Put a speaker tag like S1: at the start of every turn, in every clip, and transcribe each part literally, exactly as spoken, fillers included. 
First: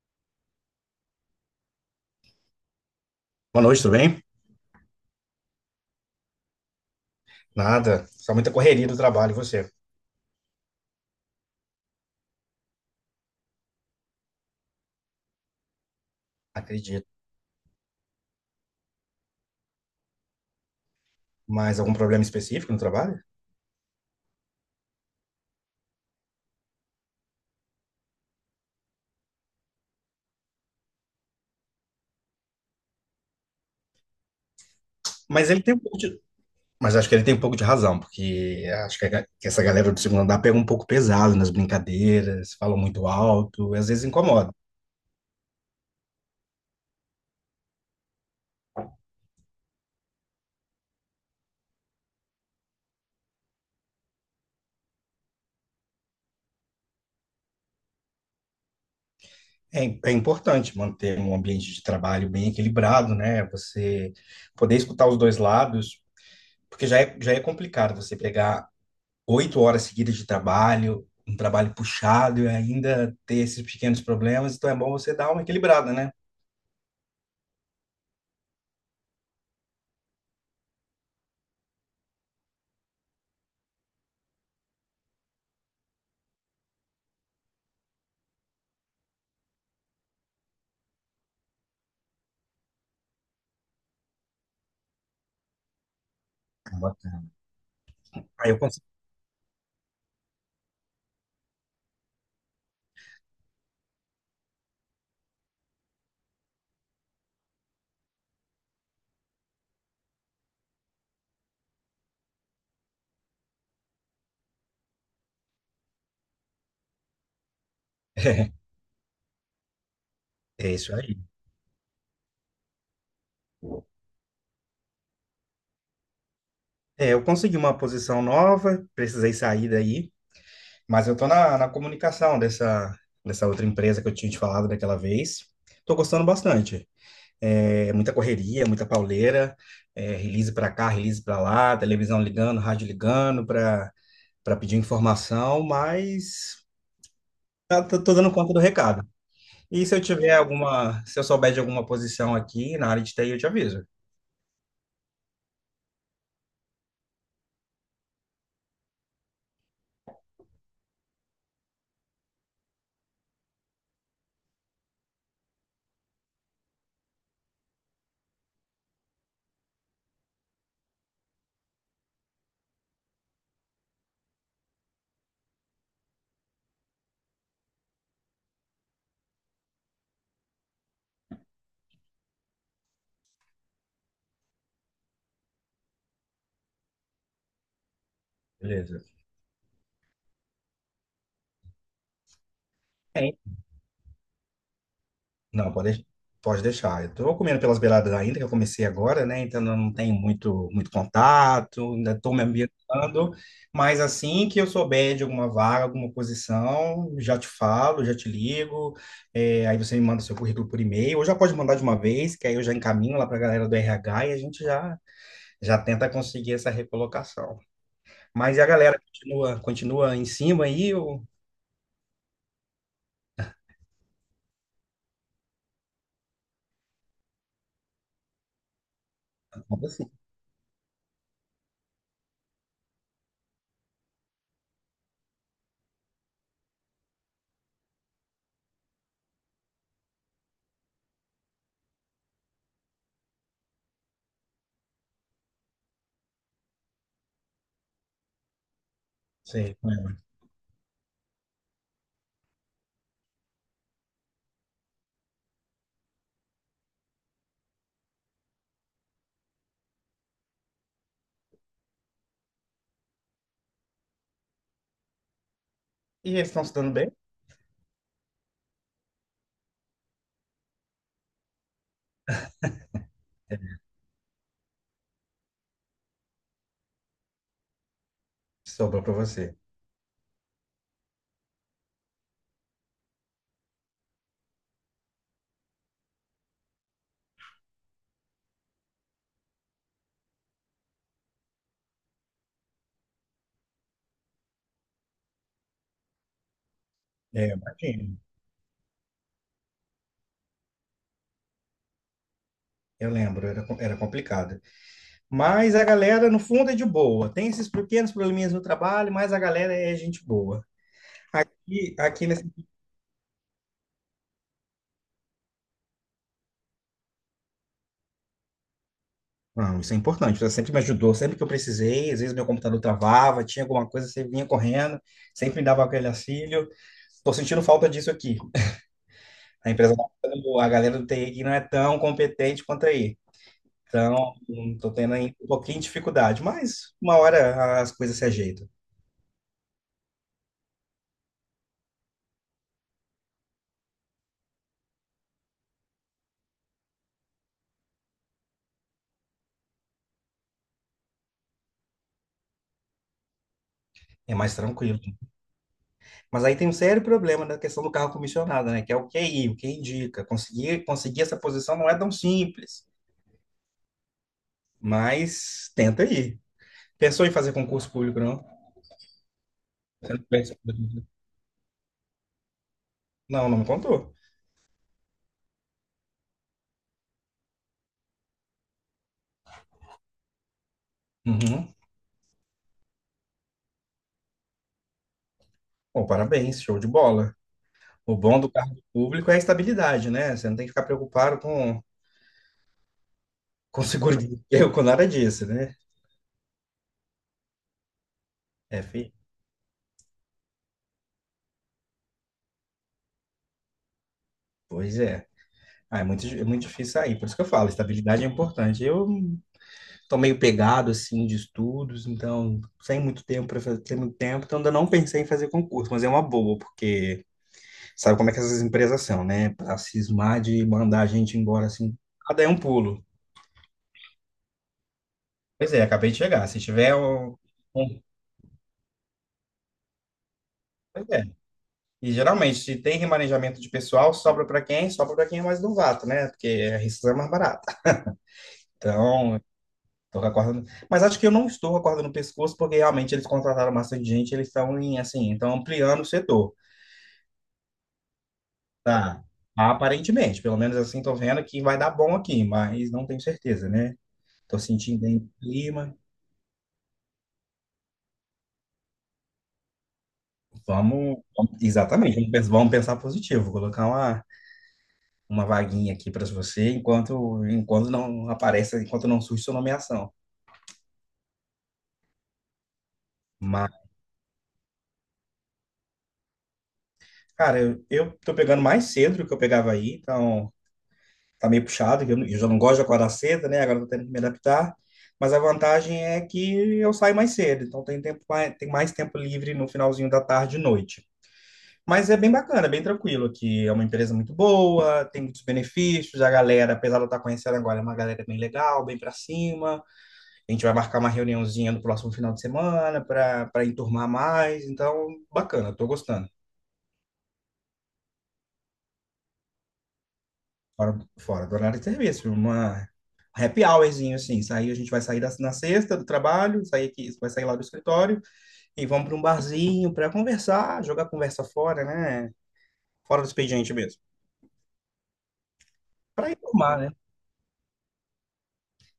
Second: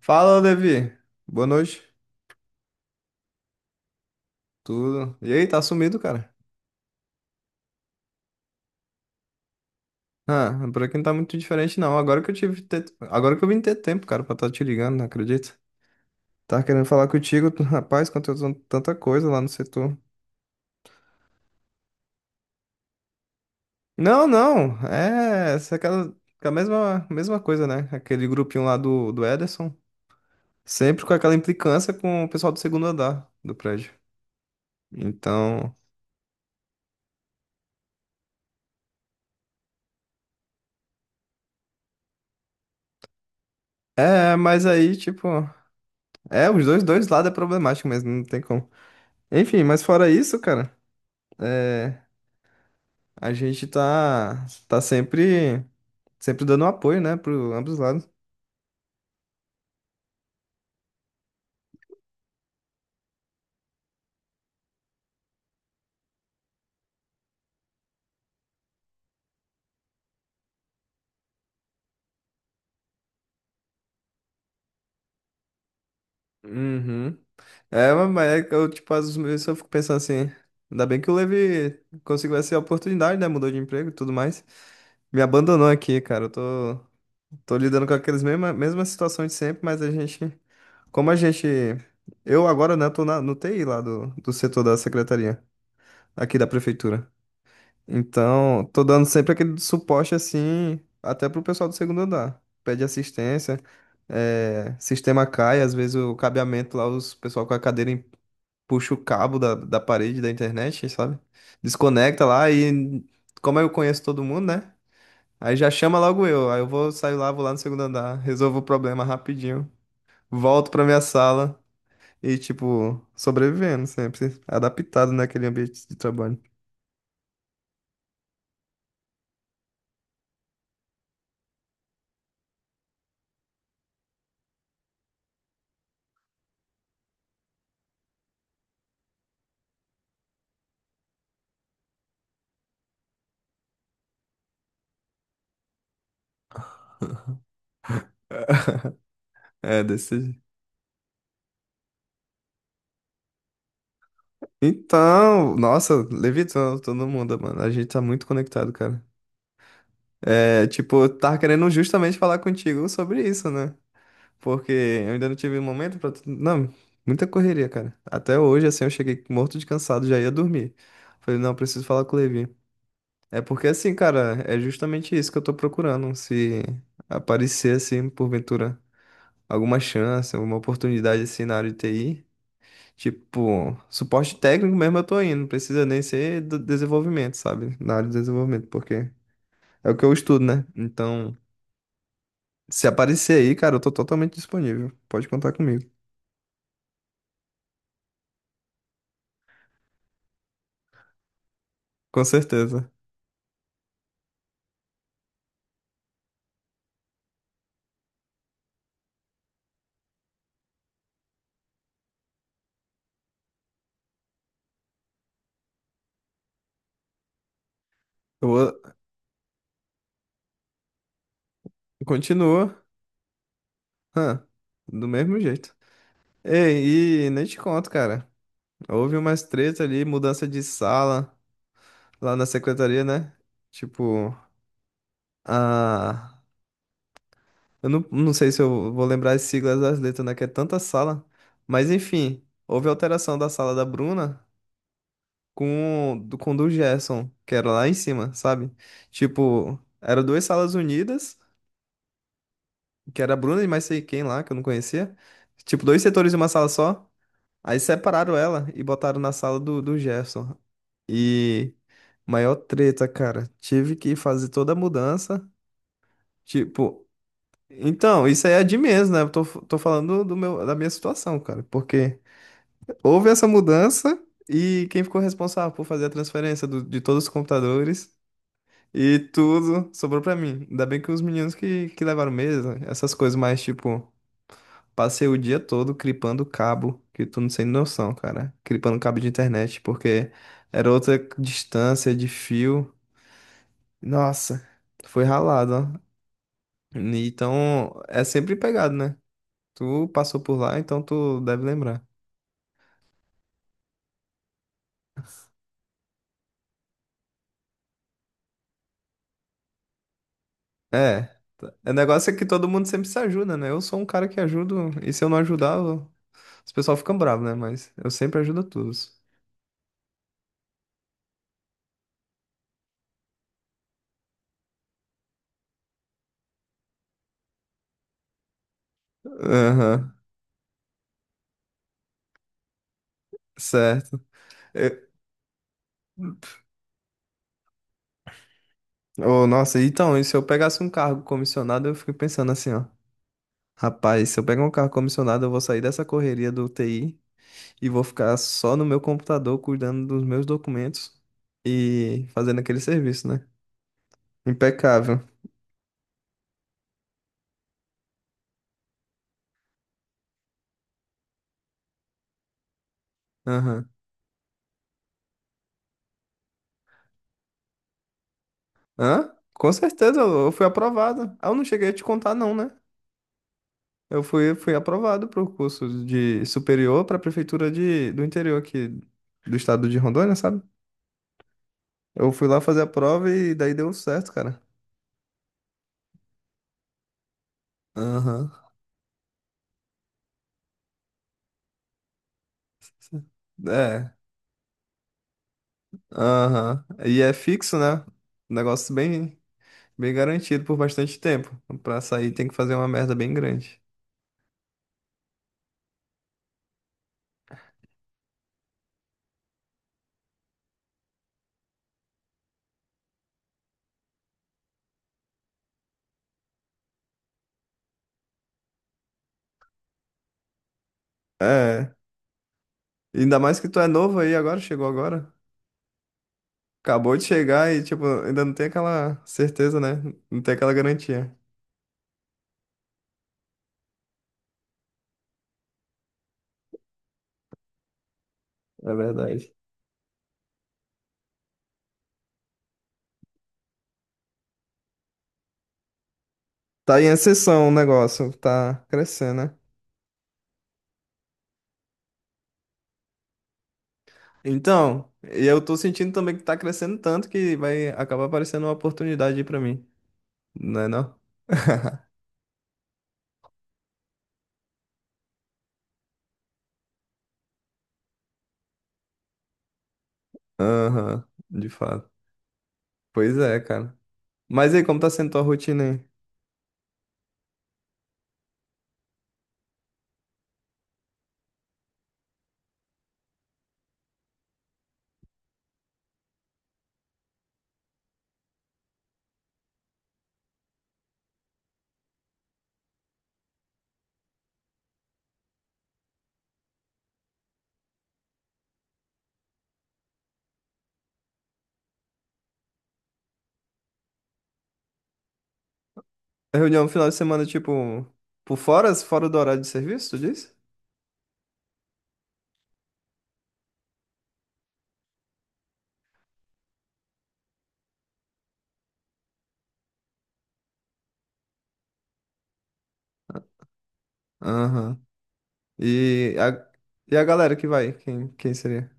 S1: Fala, Levi. Boa noite.
S2: Boa noite, tudo bem?
S1: Tudo. E aí, tá sumido, cara?
S2: Nada, só muita correria do trabalho, e você?
S1: Ah, por aqui não tá muito diferente, não. Agora que eu tive. te- Agora que eu vim ter tempo, cara, pra estar te ligando, não acredito. Tava querendo
S2: Acredito.
S1: falar contigo, tu- rapaz, aconteceu tanta coisa lá no setor.
S2: Mas algum problema específico no trabalho?
S1: Não, não. É. essa é aquela. A mesma, mesma coisa, né? Aquele grupinho lá do, do Ederson. Sempre com aquela implicância com o pessoal do segundo andar do prédio.
S2: Mas ele tem
S1: Então.
S2: um pouco de... Mas acho que ele tem um pouco de razão, porque acho que, a ga- que essa galera do segundo andar pega um pouco pesado nas brincadeiras, falam muito alto, e às vezes
S1: É,
S2: incomoda.
S1: mas aí, tipo. É, os dois, dois lados é problemático mesmo, não tem como. Enfim, mas fora isso, cara. É, a gente tá, tá sempre, sempre dando apoio, né, para ambos os lados.
S2: É, im- é importante manter um ambiente de trabalho bem equilibrado, né? Você poder escutar os dois lados, porque já é, já é complicado você pegar oito horas seguidas de trabalho, um trabalho puxado e ainda ter esses pequenos problemas, então é bom você dar uma equilibrada, né?
S1: Uhum. É, mas mas é que eu, tipo, às vezes eu fico pensando assim, ainda bem que o Levi conseguiu essa oportunidade, né? Mudou de emprego e tudo mais. Me abandonou aqui, cara. Eu tô, tô lidando com aquelas mesmas, mesmas situações de sempre, mas a gente. Como a gente. Eu agora, né, tô na, no T I lá do, do setor da secretaria, aqui da
S2: Ah,
S1: prefeitura.
S2: bacana. Aí eu
S1: Então,
S2: consegui.
S1: tô dando sempre aquele suporte assim, até pro pessoal do segundo andar. Pede assistência, eh, sistema cai, às vezes o cabeamento lá, os pessoal com a cadeira em- puxa o cabo da, da parede da internet, sabe? Desconecta lá e, como eu conheço todo mundo, né? Aí já chama logo eu. Aí eu vou sair lá, vou lá no segundo andar, resolvo o problema rapidinho, volto
S2: É
S1: pra
S2: isso
S1: minha
S2: aí.
S1: sala e, tipo, sobrevivendo sempre, adaptado naquele ambiente de trabalho.
S2: É, eu consegui uma posição nova, precisei sair daí, mas eu tô na, na comunicação dessa, dessa outra empresa que eu tinha te falado daquela vez. Tô gostando bastante. É, muita correria, muita pauleira, é, release para cá, release para lá, televisão ligando, rádio ligando para para pedir informação, mas tá- tô, tô dando conta do recado.
S1: É,
S2: E se eu tiver
S1: desse
S2: alguma, se eu souber de alguma posição aqui na área de T I, eu te aviso.
S1: Então, nossa, levitando todo mundo, mano. A gente tá muito conectado, cara. É, tipo, eu tava querendo justamente falar contigo sobre isso, né? Porque eu ainda não tive um momento pra. Não, muita correria, cara. Até hoje, assim, eu cheguei morto de cansado, já ia dormir. Falei, não, eu preciso falar com o Levi. É porque, assim, cara, é justamente isso que eu tô procurando. Se aparecer, assim, porventura, alguma chance, alguma oportunidade, assim, na área de T I. Tipo, suporte técnico mesmo eu tô indo, não precisa nem ser do desenvolvimento, sabe? Na área de desenvolvimento,
S2: Beleza.
S1: porque é o que eu estudo, né? Então, se
S2: Tem.
S1: aparecer aí, cara, eu tô totalmente disponível. Pode contar
S2: Não,
S1: comigo.
S2: pode, pode deixar. Eu tô comendo pelas beiradas ainda, que eu comecei agora, né? Então eu não tenho muito, muito contato, ainda
S1: Com
S2: estou me
S1: certeza.
S2: ambientando. Mas assim que eu souber de alguma vaga, alguma posição, já te falo, já te ligo. É, aí você me manda seu currículo por e-mail, ou já pode mandar de uma vez, que aí eu já encaminho lá para a galera do R H e a gente já, já tenta conseguir essa recolocação.
S1: Eu
S2: Mas a
S1: vou...
S2: galera continua, continua em cima aí ou
S1: Continua, hã, do mesmo jeito. Ei, e nem te conto, cara. Houve umas treta
S2: Como
S1: ali,
S2: assim?
S1: mudança de sala lá na secretaria, né? Tipo, a Eu não, não sei se eu vou lembrar as siglas das letras, né? Que é tanta sala. Mas enfim, houve alteração da sala da Bruna com, do- com do Gerson, que era lá em cima, sabe?
S2: Sei,
S1: Tipo,
S2: com
S1: eram duas salas unidas, que era a Bruna e mais sei quem lá, que eu não conhecia. Tipo, dois setores de uma sala só. Aí separaram ela e botaram na sala do, do Gerson. E maior treta, cara. Tive que fazer toda a mudança.
S2: E eles estão se dando
S1: Tipo,
S2: bem?
S1: Então, isso aí é de menos, né? Eu tô, tô falando do meu, da minha situação, cara. Porque houve essa mudança e quem ficou responsável por fazer a transferência do- de todos os computadores
S2: Sobrou para
S1: e
S2: você.
S1: tudo sobrou pra mim. Ainda bem que os meninos que, que levaram mesa, essas coisas mais, tipo, passei o dia todo clipando cabo, que tu não tem noção, cara. Clipando cabo de internet, porque era outra distância de fio. Nossa, foi ralado, ó.
S2: É,
S1: Então,
S2: imagino.
S1: é sempre pegado, né? Tu passou por lá, então tu deve lembrar.
S2: Eu lembro, era, co- era complicado. Mas a galera, no fundo, é de boa. Tem esses pequenos probleminhas no trabalho, mas a galera é gente boa.
S1: É. tá. O
S2: E aqui
S1: negócio é
S2: nesse.
S1: que todo mundo sempre se ajuda, né? Eu sou um cara que ajudo, e se eu não ajudar, eu- os pessoal ficam bravos, né? Mas eu sempre ajudo todos.
S2: Não, isso é importante. Você sempre me ajudou, sempre que eu precisei. Às vezes meu computador travava, tinha alguma coisa, você vinha correndo, sempre me dava aquele auxílio. Tô sentindo falta disso aqui. A empresa,
S1: Aham,
S2: a galera do T I aqui não é tão competente quanto aí.
S1: certo.
S2: Então, estou
S1: Eu-
S2: tendo aí um pouquinho de dificuldade, mas uma hora as coisas se ajeitam.
S1: Ô, nossa, então, e se eu pegasse um cargo comissionado, eu fico pensando assim, ó. Rapaz, se eu pegar um cargo comissionado, eu vou sair dessa correria do T I e vou ficar só no meu computador cuidando dos meus documentos e fazendo aquele serviço, né?
S2: É mais tranquilo.
S1: Impecável.
S2: Mas aí tem um sério problema na questão do carro comissionado, né? Que é o Q I, o que indica. Conseguir, conseguir essa posição não é tão simples,
S1: Aham.
S2: mas tenta aí. Pensou em fazer concurso público, não?
S1: Hã? Com
S2: Você
S1: certeza,
S2: não
S1: eu eu
S2: pensa- em
S1: fui
S2: fazer concurso?
S1: aprovado. Ah, eu não cheguei a te contar, não, né?
S2: Não, não me contou.
S1: Eu fui, fui aprovado para o curso de superior para a prefeitura de, do interior aqui do estado de Rondônia, sabe?
S2: Uhum.
S1: Eu fui lá fazer a prova e daí deu certo, cara.
S2: Bom, parabéns, show de bola. O bom do
S1: Aham.
S2: cargo público é a estabilidade, né? Você não tem que ficar preocupado com, com
S1: É.
S2: seguro de emprego, com nada disso, né?
S1: Aham. E é fixo, né? Um
S2: É,
S1: negócio bem, bem garantido por bastante tempo. Pra sair tem que fazer uma merda bem grande.
S2: pois é. Ah, é muito, é muito difícil sair, por isso que eu falo, estabilidade é importante. Eu tô meio pegado, assim, de estudos, então, sem muito tempo para fazer, sem muito tempo, então ainda não pensei em fazer concurso, mas é uma boa, porque sabe como é que essas empresas são, né? Pra cismar de mandar a gente embora,
S1: É.
S2: assim, cada é um pulo.
S1: Ainda mais que tu é novo aí agora, chegou agora.
S2: Pois é, acabei de chegar. Se tiver
S1: Acabou de
S2: um...
S1: chegar e,
S2: um-
S1: tipo, ainda não tem aquela certeza, né? Não tem aquela
S2: Pois é.
S1: garantia.
S2: E geralmente, se tem remanejamento de pessoal, sobra para quem? Sobra para quem é mais novato, né? Porque a rescisão é mais barata.
S1: É
S2: Então,
S1: verdade.
S2: Tô com a corda no- Mas acho que eu não estou com a corda no pescoço, porque realmente eles contrataram bastante gente, eles estão em, assim, estão ampliando o setor,
S1: Tá em ascensão o negócio, tá
S2: tá?
S1: crescendo, né?
S2: Aparentemente, pelo menos assim, tô vendo que vai dar bom aqui, mas não tenho certeza, né? Tô sentindo
S1: Então,
S2: bem o
S1: e eu tô
S2: clima.
S1: sentindo também que tá crescendo tanto que vai acabar aparecendo uma oportunidade aí pra mim, não é não?
S2: Vamos, vamos- exatamente, vamos pens- vamos pensar positivo. Vou colocar uma, uma vaguinha aqui para você enquanto enquanto não aparece, enquanto não surge sua nomeação.
S1: Aham, de fato. Pois é,
S2: Mas,
S1: cara. Mas e aí, como tá sendo tua rotina aí?
S2: cara, eu, eu tô pegando mais cedo do que eu pegava aí, então tá meio puxado, que eu, eu já não gosto de acordar cedo, né? Agora eu tô tendo que me adaptar. Mas a vantagem é que eu saio mais cedo, então tem tempo, mais- tem mais tempo livre no finalzinho da tarde e noite. Mas é bem bacana, é bem tranquilo aqui. É uma empresa muito boa, tem muitos benefícios. A galera, apesar de eu estar conhecendo agora, é uma galera bem legal, bem para cima. A gente vai marcar uma reuniãozinha no próximo final de semana para para enturmar mais. Então, bacana, estou gostando.
S1: É Reunião no final de semana, tipo, por fora, fora do horário de serviço, tu disse?
S2: Fora, fora do horário de serviço, uma happy hourzinho, assim, sair, a gente vai sair da, na sexta do trabalho, sair aqui, vai sair lá do escritório e vamos para um barzinho para conversar, jogar conversa fora, né? Fora do expediente mesmo.
S1: Aham.
S2: Para
S1: E a,
S2: informar, né?
S1: e a galera que vai? Quem, quem seria?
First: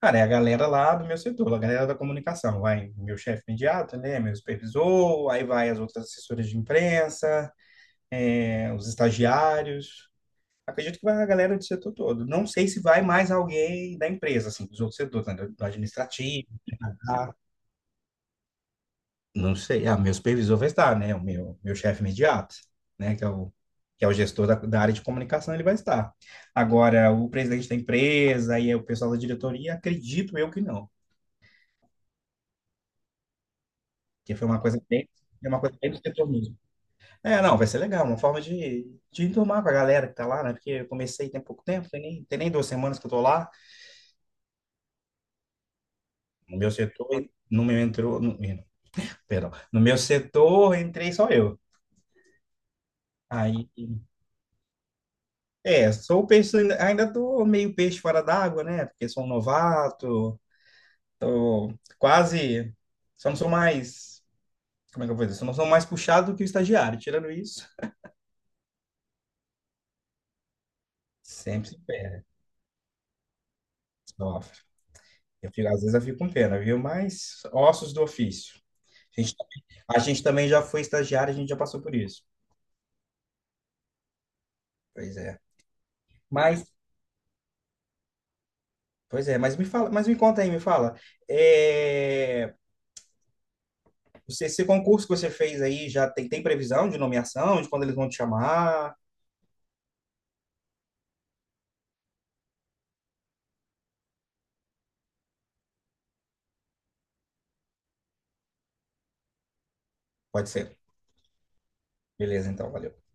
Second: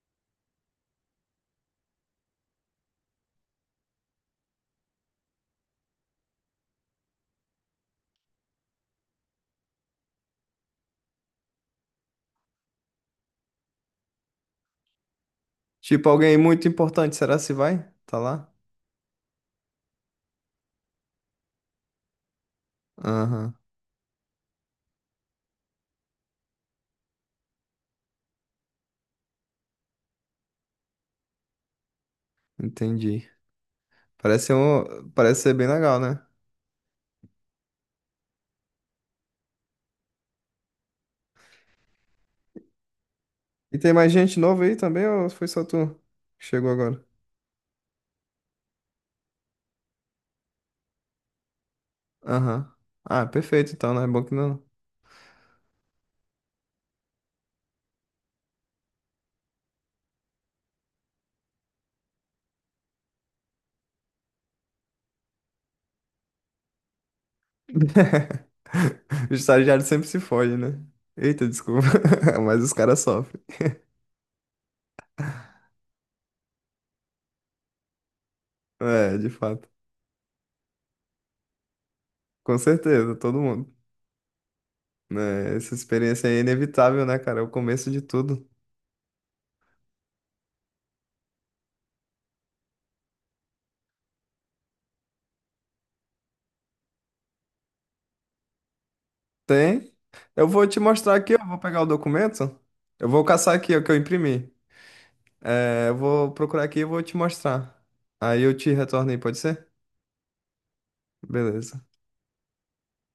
S2: Cara, é a galera lá do meu setor, a galera da comunicação, vai meu chefe imediato, né? Meu supervisor, aí vai as outras assessoras de imprensa, é, os estagiários. Acredito que vai a galera do setor todo. Não sei se vai mais alguém da empresa, assim, dos outros setores, né? Do do
S1: Tipo, alguém
S2: administrativo
S1: muito importante,
S2: Ah,
S1: será se vai? Tá lá?
S2: não sei. Ah, meu supervisor vai estar, né? O meu, meu chefe imediato, né? Que é o,
S1: Aham,
S2: que é o gestor da, da área de comunicação, ele vai estar. Agora, o presidente da empresa e o pessoal da diretoria, acredito eu que não.
S1: entendi.
S2: Que foi
S1: Parece
S2: uma coisa bem,
S1: um, parece
S2: é
S1: ser
S2: uma
S1: bem
S2: coisa bem do
S1: legal, né?
S2: setor mesmo. É, não, vai ser legal. Uma forma de, de enturmar com a galera que tá lá, né? Porque eu comecei tem pouco tempo, tem nem, tem nem duas semanas que eu tô lá.
S1: E tem mais gente nova aí também, ou foi só tu que
S2: No meu
S1: chegou agora?
S2: setor, no meu entrou... No, perdão. No meu setor, entrei só eu.
S1: Aham. Ah,
S2: Aí
S1: perfeito, então, né? Bom que não.
S2: É, sou o peixe, ainda tô meio peixe fora d'água, né? Porque sou um novato, tô quase, só não sou mais, como é que eu vou dizer? Só não sou mais puxado do que o estagiário. Tirando isso,
S1: O estagiário sempre se foge, né? Eita,
S2: sempre se
S1: desculpa.
S2: perde,
S1: Mas os caras sofrem.
S2: sofre. Eu fico, às vezes eu fico com pena, viu? Mas ossos do ofício.
S1: É,
S2: A
S1: de
S2: gente,
S1: fato.
S2: a gente também já foi estagiário, a gente já passou por isso.
S1: Com certeza, todo mundo.
S2: Pois é.
S1: Né? Essa experiência aí é
S2: Mas,
S1: inevitável, né, cara? É o começo de tudo.
S2: pois é, mas me fala, mas me conta aí, me fala. É, você, esse concurso que você fez aí já tem, tem previsão de nomeação, de quando eles vão te chamar?
S1: Tem. Eu vou te mostrar aqui, eu vou pegar o documento. Eu vou caçar aqui o que eu imprimi. É, eu vou procurar aqui e vou te mostrar. Aí eu te retorno aí, pode ser?
S2: Pode ser.
S1: Beleza.
S2: Beleza, então, valeu.